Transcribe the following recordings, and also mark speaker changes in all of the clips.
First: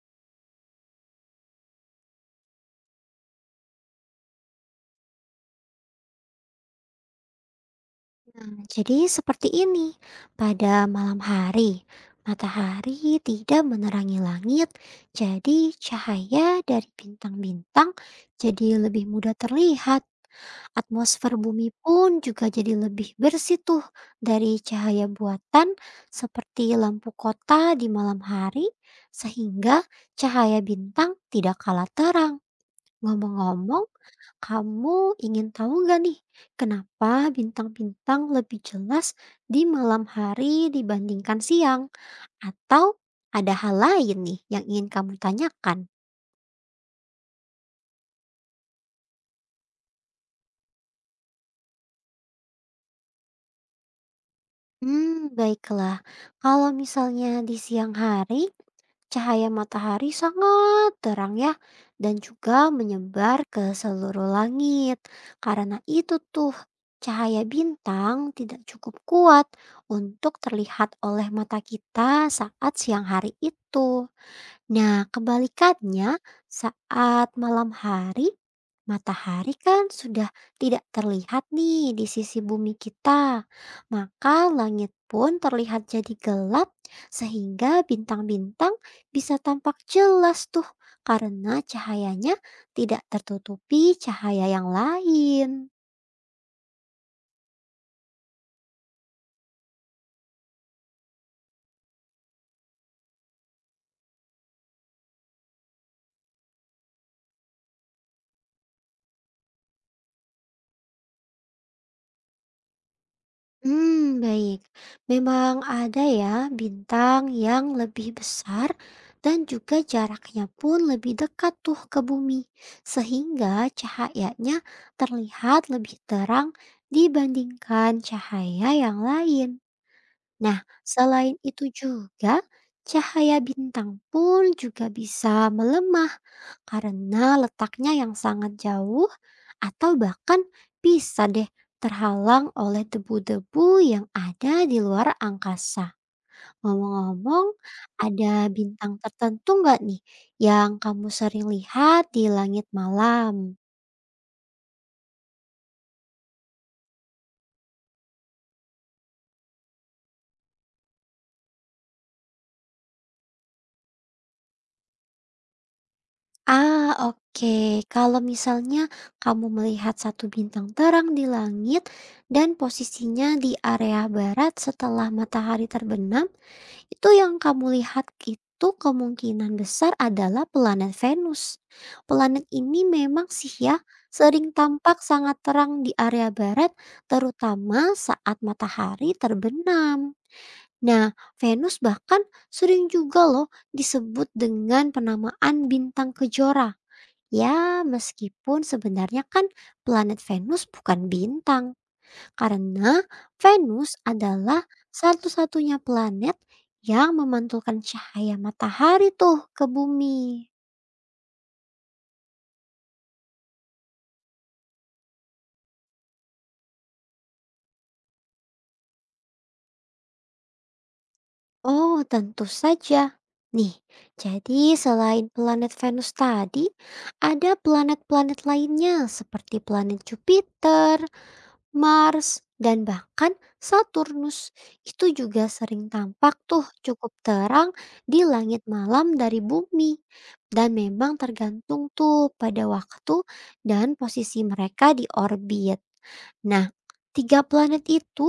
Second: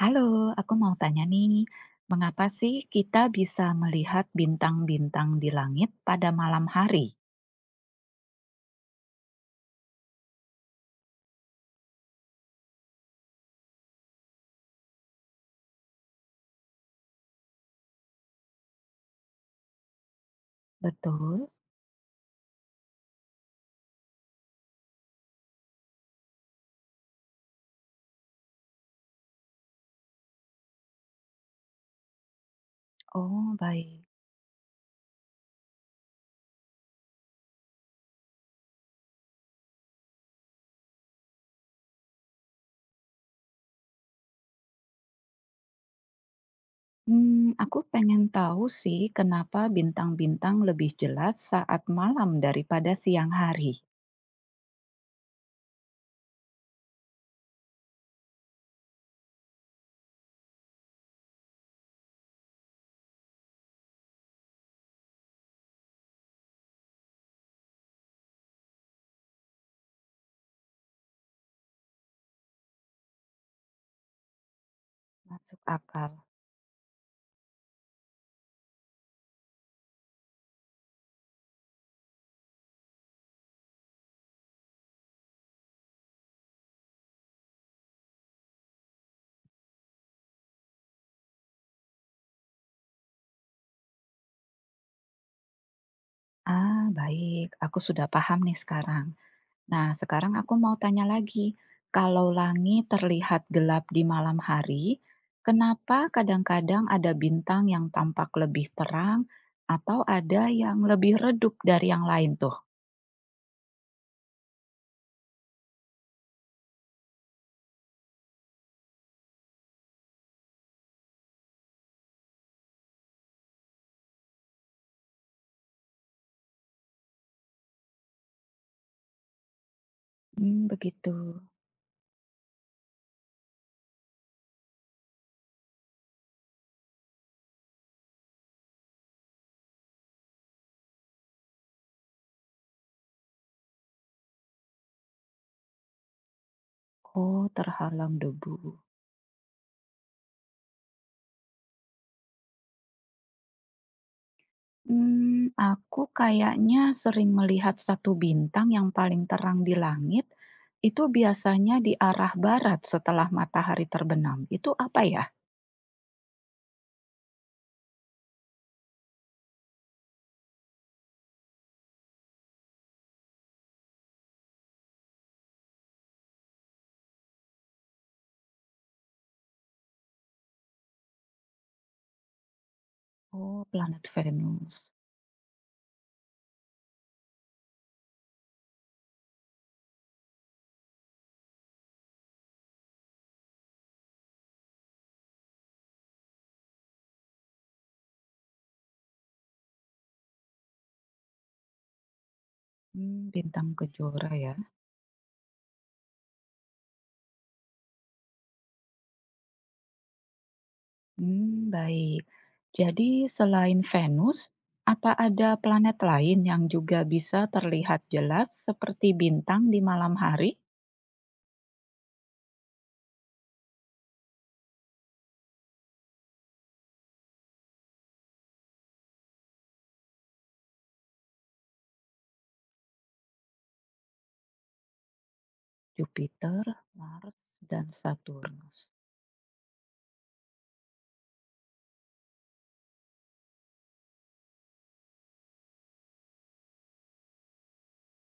Speaker 1: Halo, aku mau tanya nih, mengapa sih kita bisa melihat bintang-bintang di langit pada malam hari?
Speaker 2: Nah, jadi seperti ini. Pada malam hari, matahari tidak menerangi langit, jadi cahaya dari bintang-bintang jadi lebih mudah terlihat. Atmosfer
Speaker 1: Betul?
Speaker 2: bumi pun juga jadi lebih bersih tuh dari cahaya buatan seperti lampu kota di malam hari, sehingga cahaya bintang tidak kalah terang.
Speaker 1: Oh,
Speaker 2: Ngomong-ngomong,
Speaker 1: baik.
Speaker 2: kamu ingin tahu nggak nih, kenapa bintang-bintang lebih jelas di malam hari dibandingkan siang? Atau ada hal lain nih yang ingin kamu tanyakan?
Speaker 1: Aku pengen tahu sih kenapa bintang-bintang lebih jelas saat malam daripada siang hari.
Speaker 2: Hmm, baiklah. Kalau misalnya di siang hari, cahaya matahari sangat terang ya dan juga menyebar ke seluruh langit. Karena itu tuh cahaya bintang tidak cukup kuat untuk terlihat oleh mata kita saat siang hari itu. Nah,
Speaker 1: Masuk akal.
Speaker 2: kebalikannya, saat malam hari, matahari kan sudah tidak terlihat nih di sisi bumi kita. Maka langit pun terlihat jadi gelap, sehingga bintang-bintang bisa tampak jelas tuh karena cahayanya tidak tertutupi cahaya yang lain.
Speaker 1: Ah, baik. Aku sudah paham nih sekarang. Nah, sekarang aku mau tanya lagi, kalau langit terlihat gelap di malam hari, kenapa kadang-kadang ada bintang yang tampak lebih terang atau ada yang lebih redup dari yang lain tuh?
Speaker 2: Hmm, baik. Memang ada ya bintang yang lebih besar dan juga jaraknya pun lebih dekat tuh ke bumi, sehingga cahayanya terlihat lebih terang dibandingkan cahaya yang lain. Nah,
Speaker 1: Hmm, begitu.
Speaker 2: selain itu juga, cahaya bintang pun juga bisa melemah karena letaknya yang sangat jauh atau bahkan bisa deh terhalang oleh debu-debu yang ada di luar angkasa.
Speaker 1: Oh,
Speaker 2: Ngomong-ngomong,
Speaker 1: terhalang
Speaker 2: ada
Speaker 1: debu.
Speaker 2: bintang tertentu nggak nih yang kamu sering lihat di langit malam?
Speaker 1: Aku kayaknya sering melihat satu bintang yang paling terang di langit. Itu biasanya di arah barat setelah matahari terbenam. Itu apa ya?
Speaker 2: Ah, oke. Kalau misalnya kamu melihat satu bintang terang di langit dan posisinya di area barat setelah matahari terbenam, itu yang kamu lihat itu kemungkinan besar adalah planet Venus. Planet ini memang sih
Speaker 1: Oh,
Speaker 2: ya
Speaker 1: planet
Speaker 2: sering
Speaker 1: Venus.
Speaker 2: tampak sangat terang di area barat, terutama saat matahari terbenam. Nah, Venus bahkan sering juga loh disebut dengan penamaan bintang kejora. Ya, meskipun sebenarnya kan planet Venus bukan bintang, karena
Speaker 1: Mmm, bintang
Speaker 2: Venus
Speaker 1: kejora ya?
Speaker 2: adalah satu-satunya planet yang memantulkan cahaya matahari tuh ke bumi.
Speaker 1: Hmm, baik. Jadi selain Venus, apa ada planet lain yang juga bisa terlihat jelas seperti bintang di malam hari?
Speaker 2: Oh, tentu saja. Nih, jadi selain planet Venus tadi, ada planet-planet lainnya seperti planet Jupiter, Mars, dan bahkan Saturnus. Itu juga sering tampak
Speaker 1: Jupiter,
Speaker 2: tuh cukup
Speaker 1: Mars,
Speaker 2: terang
Speaker 1: dan
Speaker 2: di langit
Speaker 1: Saturnus.
Speaker 2: malam dari bumi. Dan memang tergantung tuh pada waktu dan posisi mereka di orbit. Nah, tiga planet itu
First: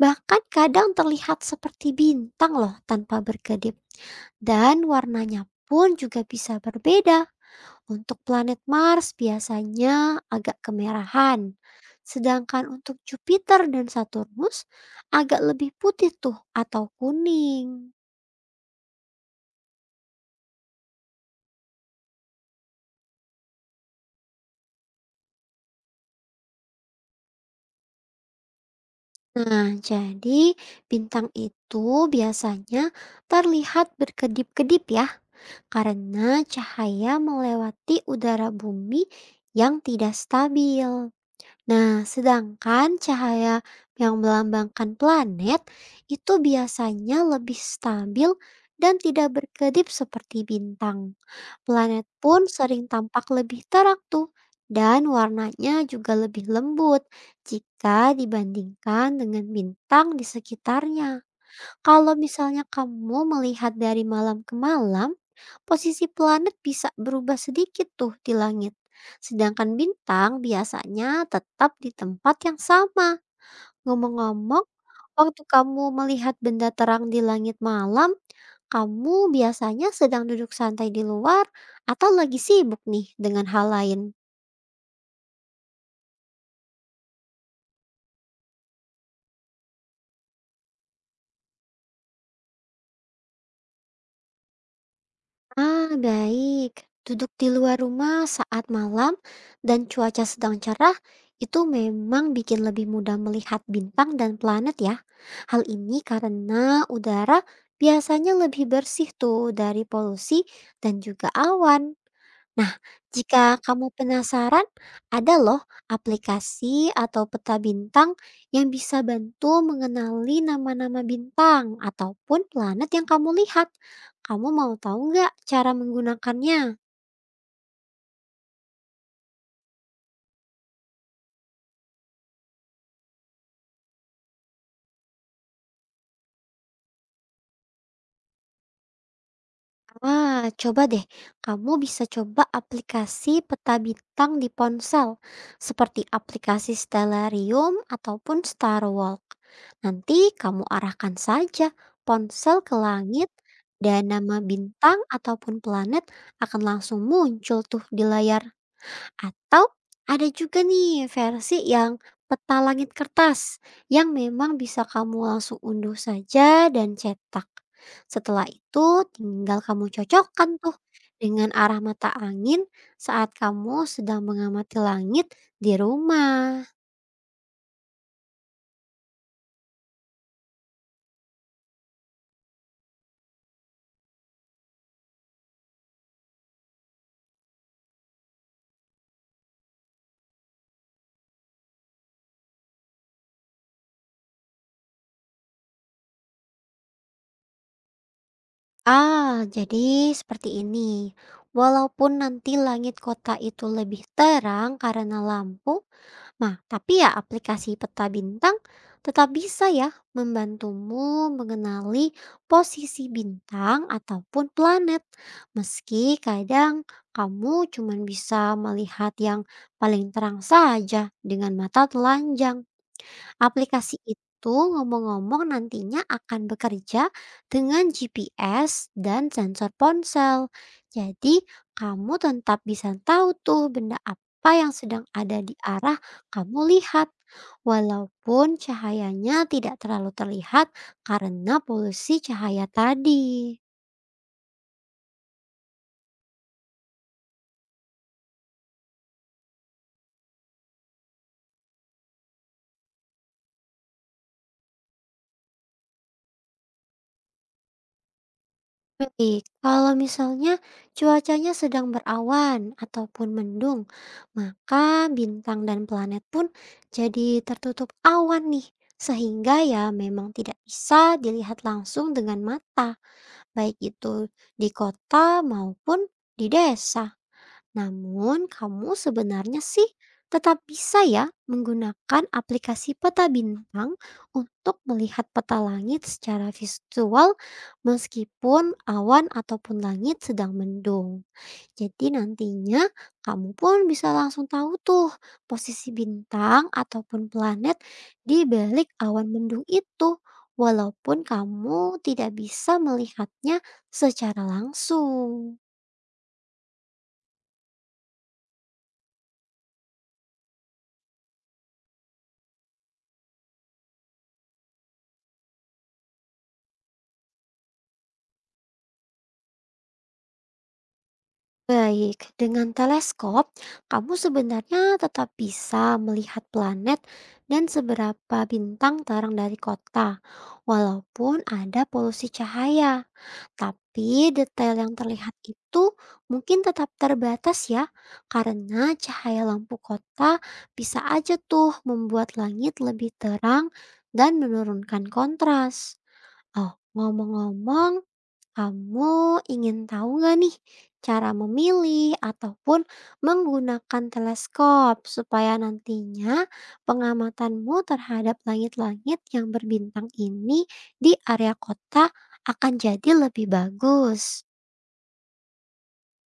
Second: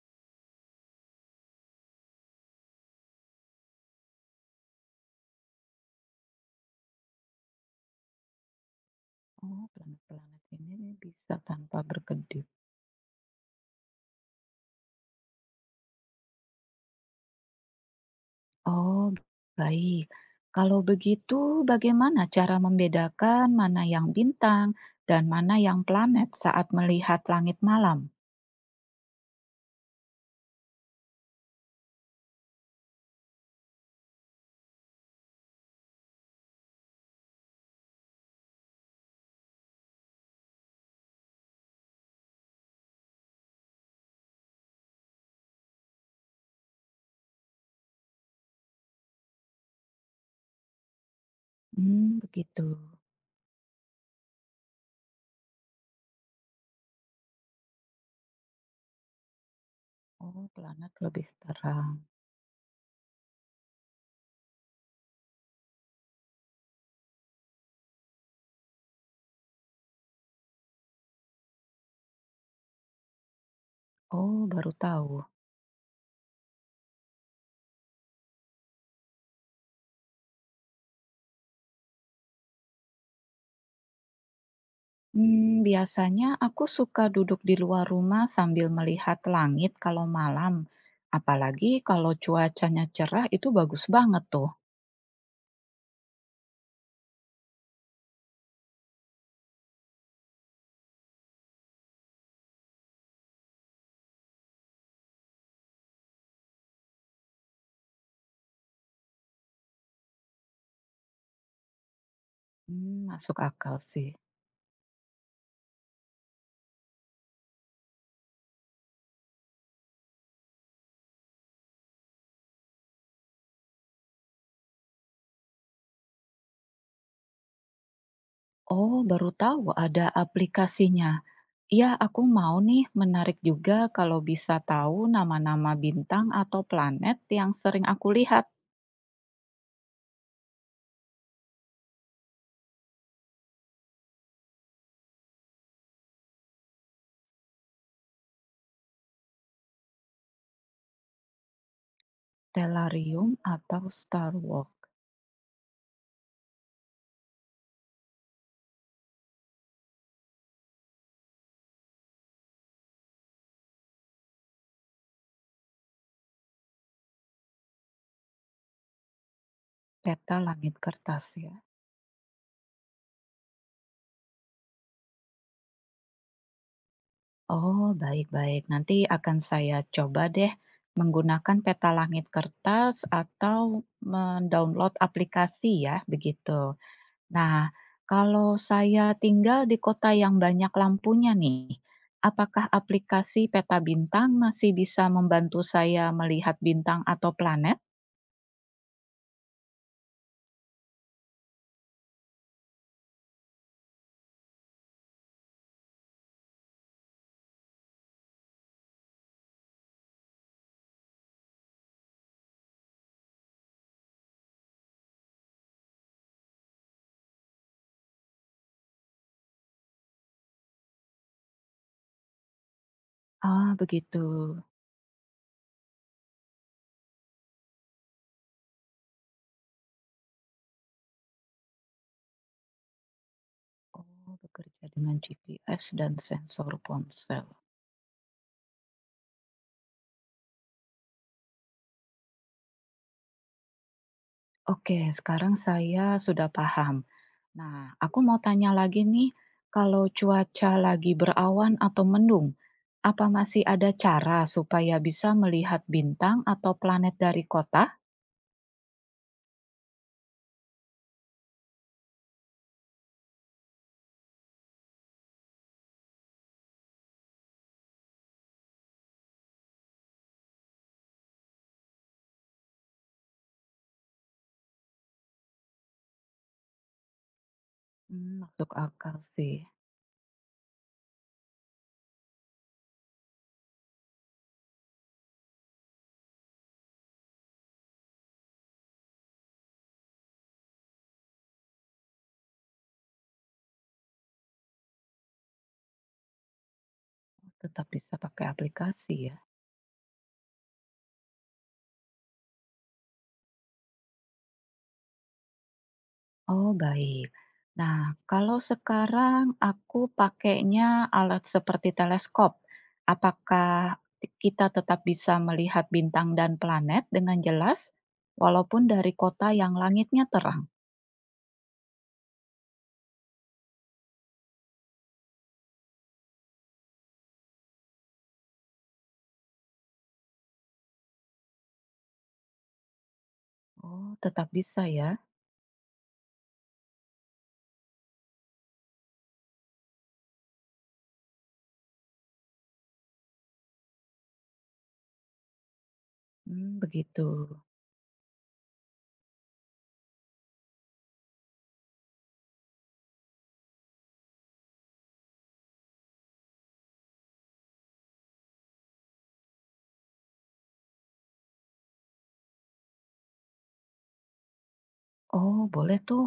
Speaker 2: bahkan kadang terlihat seperti bintang loh tanpa berkedip. Dan warnanya pun juga bisa berbeda, untuk planet Mars
Speaker 1: Oh,
Speaker 2: biasanya
Speaker 1: planet-planet
Speaker 2: agak
Speaker 1: ini bisa
Speaker 2: kemerahan,
Speaker 1: tanpa berkedip.
Speaker 2: sedangkan untuk Jupiter dan Saturnus agak lebih putih tuh atau kuning.
Speaker 1: Oh, baik. Kalau begitu, bagaimana cara membedakan mana yang bintang dan mana yang planet saat melihat langit malam?
Speaker 2: Nah, jadi bintang itu biasanya terlihat berkedip-kedip ya, karena cahaya melewati udara bumi yang tidak stabil. Nah, sedangkan cahaya yang melambangkan planet itu biasanya lebih stabil dan tidak berkedip seperti bintang. Planet
Speaker 1: Hmm,
Speaker 2: pun
Speaker 1: begitu.
Speaker 2: sering tampak lebih terang tuh dan warnanya juga lebih lembut jika dibandingkan dengan bintang di
Speaker 1: Oh, planet
Speaker 2: sekitarnya.
Speaker 1: lebih terang.
Speaker 2: Kalau misalnya kamu melihat dari malam ke malam, posisi planet bisa berubah sedikit tuh di langit, sedangkan bintang biasanya tetap di tempat yang sama.
Speaker 1: Oh,
Speaker 2: Ngomong-ngomong,
Speaker 1: baru tahu.
Speaker 2: waktu kamu melihat benda terang di langit malam, kamu biasanya sedang duduk santai di luar atau lagi sibuk nih dengan hal lain?
Speaker 1: Biasanya aku suka duduk di luar rumah sambil melihat langit kalau malam. Apalagi kalau cuacanya cerah itu bagus banget tuh.
Speaker 2: Ah, baik. Duduk di luar rumah saat malam dan cuaca sedang cerah itu memang bikin lebih mudah melihat bintang dan planet ya. Hal ini karena udara biasanya lebih bersih tuh dari polusi dan juga awan. Nah,
Speaker 1: Masuk
Speaker 2: jika
Speaker 1: akal
Speaker 2: kamu
Speaker 1: sih.
Speaker 2: penasaran, ada loh aplikasi atau peta bintang yang bisa bantu mengenali nama-nama bintang ataupun planet yang kamu lihat. Kamu mau tahu nggak cara menggunakannya?
Speaker 1: Oh, baru tahu ada aplikasinya. Iya, aku mau nih menarik juga kalau bisa tahu nama-nama bintang atau planet yang sering aku lihat.
Speaker 2: Wah, coba deh. Kamu bisa coba aplikasi peta bintang di ponsel, seperti aplikasi Stellarium ataupun Starwalk. Nanti kamu arahkan saja ponsel ke
Speaker 1: Telarium
Speaker 2: langit
Speaker 1: atau
Speaker 2: dan
Speaker 1: Star
Speaker 2: nama
Speaker 1: Walk,
Speaker 2: bintang ataupun planet akan langsung muncul tuh di layar, atau ada juga nih versi yang peta langit kertas yang memang bisa kamu langsung unduh saja dan cetak. Setelah itu tinggal kamu
Speaker 1: peta
Speaker 2: cocokkan tuh
Speaker 1: langit kertas
Speaker 2: dengan
Speaker 1: ya.
Speaker 2: arah mata angin saat kamu sedang mengamati langit di rumah.
Speaker 1: Oh, baik-baik. Nanti akan saya coba deh menggunakan peta langit kertas atau mendownload aplikasi ya, begitu. Nah, kalau saya tinggal di kota yang banyak lampunya nih, apakah aplikasi peta bintang masih bisa membantu saya melihat bintang atau planet?
Speaker 2: Ah, jadi seperti ini. Walaupun nanti langit kota itu lebih terang karena lampu, nah, tapi ya aplikasi peta bintang tetap bisa ya membantumu mengenali posisi bintang ataupun planet. Meski kadang kamu cuma bisa melihat yang paling terang saja dengan mata telanjang.
Speaker 1: Ah,
Speaker 2: Aplikasi
Speaker 1: begitu.
Speaker 2: itu ngomong-ngomong nantinya akan bekerja dengan GPS dan sensor ponsel. Jadi, kamu tetap bisa tahu tuh benda
Speaker 1: Oh,
Speaker 2: apa yang
Speaker 1: bekerja
Speaker 2: sedang
Speaker 1: dengan
Speaker 2: ada di
Speaker 1: GPS
Speaker 2: arah
Speaker 1: dan sensor
Speaker 2: kamu lihat.
Speaker 1: ponsel.
Speaker 2: Walaupun cahayanya tidak terlalu terlihat karena polusi cahaya tadi.
Speaker 1: Oke, sekarang saya sudah paham. Nah, aku mau tanya lagi nih, kalau cuaca lagi berawan atau mendung, apa masih ada cara supaya bisa melihat bintang atau planet dari kota?
Speaker 2: Baik, kalau misalnya cuacanya sedang berawan ataupun mendung, maka bintang dan planet pun jadi tertutup awan nih, sehingga ya memang tidak bisa dilihat langsung dengan mata, baik itu di kota maupun di desa. Namun,
Speaker 1: Masuk
Speaker 2: kamu
Speaker 1: akal sih,
Speaker 2: sebenarnya sih tetap bisa ya menggunakan aplikasi peta bintang untuk melihat peta langit secara visual meskipun awan ataupun langit sedang mendung. Jadi nantinya kamu pun bisa langsung tahu tuh posisi bintang ataupun planet
Speaker 1: tetap bisa pakai
Speaker 2: di balik
Speaker 1: aplikasi
Speaker 2: awan
Speaker 1: ya.
Speaker 2: mendung itu walaupun kamu tidak bisa melihatnya secara langsung.
Speaker 1: Oh, baik. Nah, kalau sekarang aku pakainya alat seperti teleskop, apakah kita tetap bisa melihat bintang dan planet dengan jelas, walaupun dari kota yang langitnya terang?
Speaker 2: Baik, dengan teleskop, kamu sebenarnya tetap bisa melihat planet dan seberapa bintang terang dari kota, walaupun ada polusi cahaya.
Speaker 1: Oh,
Speaker 2: Tapi
Speaker 1: tetap
Speaker 2: detail
Speaker 1: bisa
Speaker 2: yang
Speaker 1: ya?
Speaker 2: terlihat itu mungkin tetap terbatas ya, karena cahaya lampu kota bisa aja tuh membuat langit lebih terang dan menurunkan kontras.
Speaker 1: Mmm,
Speaker 2: Oh,
Speaker 1: begitu.
Speaker 2: ngomong-ngomong, kamu ingin tahu nggak nih cara memilih ataupun menggunakan teleskop supaya nantinya pengamatanmu terhadap langit-langit yang berbintang ini di area kota akan jadi lebih bagus?
Speaker 1: Oh, boleh tuh.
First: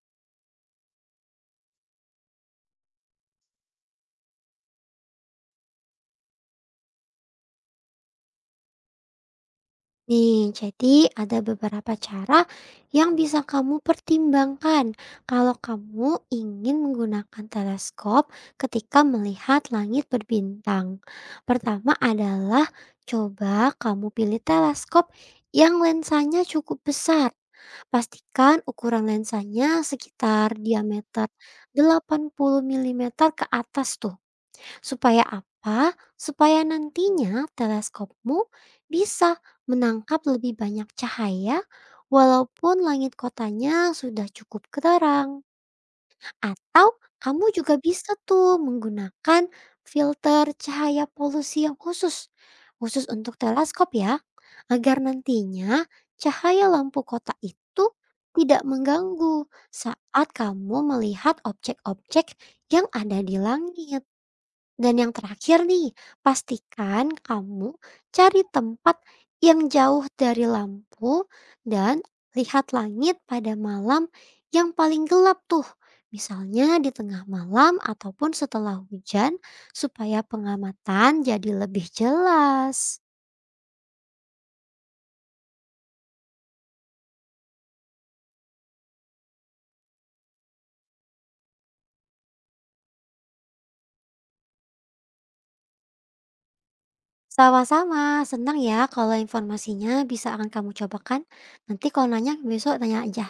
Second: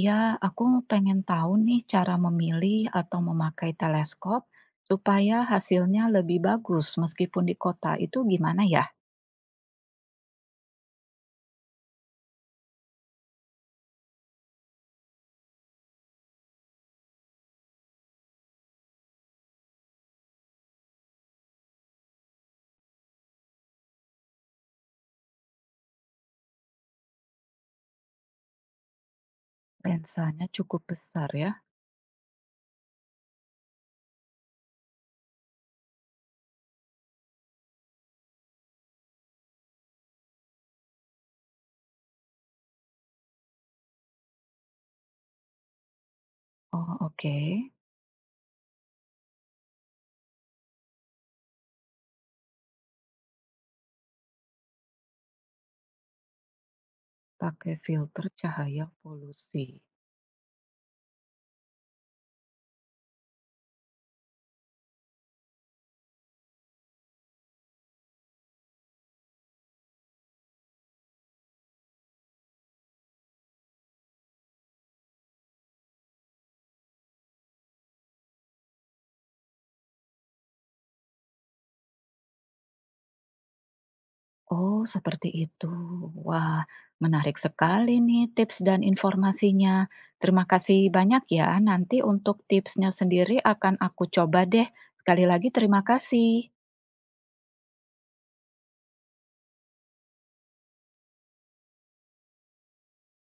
Speaker 1: Iya, aku pengen tahu nih cara memilih atau memakai teleskop supaya hasilnya lebih bagus meskipun di kota. Itu gimana ya?
Speaker 2: Nih, jadi ada beberapa cara yang bisa kamu pertimbangkan kalau kamu ingin menggunakan teleskop ketika melihat langit berbintang. Pertama adalah coba kamu pilih teleskop yang lensanya cukup besar. Pastikan ukuran lensanya
Speaker 1: Lensanya
Speaker 2: sekitar
Speaker 1: cukup
Speaker 2: diameter
Speaker 1: besar ya?
Speaker 2: 80 mm ke atas tuh. Supaya apa? Supaya nantinya teleskopmu bisa menangkap lebih banyak cahaya walaupun langit kotanya sudah cukup terang. Atau
Speaker 1: Oh, oke.
Speaker 2: kamu juga bisa tuh menggunakan filter cahaya polusi yang khusus. Khusus untuk teleskop ya. Agar nantinya cahaya lampu kota itu
Speaker 1: Pakai filter
Speaker 2: tidak
Speaker 1: cahaya
Speaker 2: mengganggu
Speaker 1: polusi.
Speaker 2: saat kamu melihat objek-objek yang ada di langit. Dan yang terakhir nih, pastikan kamu cari tempat yang jauh dari lampu dan lihat langit pada malam yang paling gelap tuh. Misalnya di tengah malam ataupun setelah hujan supaya pengamatan jadi lebih jelas.
Speaker 1: Oh, seperti itu. Wah, menarik sekali nih tips dan informasinya. Terima kasih banyak ya. Nanti untuk tipsnya sendiri akan aku coba deh. Sekali lagi terima kasih.
Speaker 2: Sama-sama, senang ya kalau informasinya bisa akan kamu cobakan. Nanti kalau nanya besok tanya aja.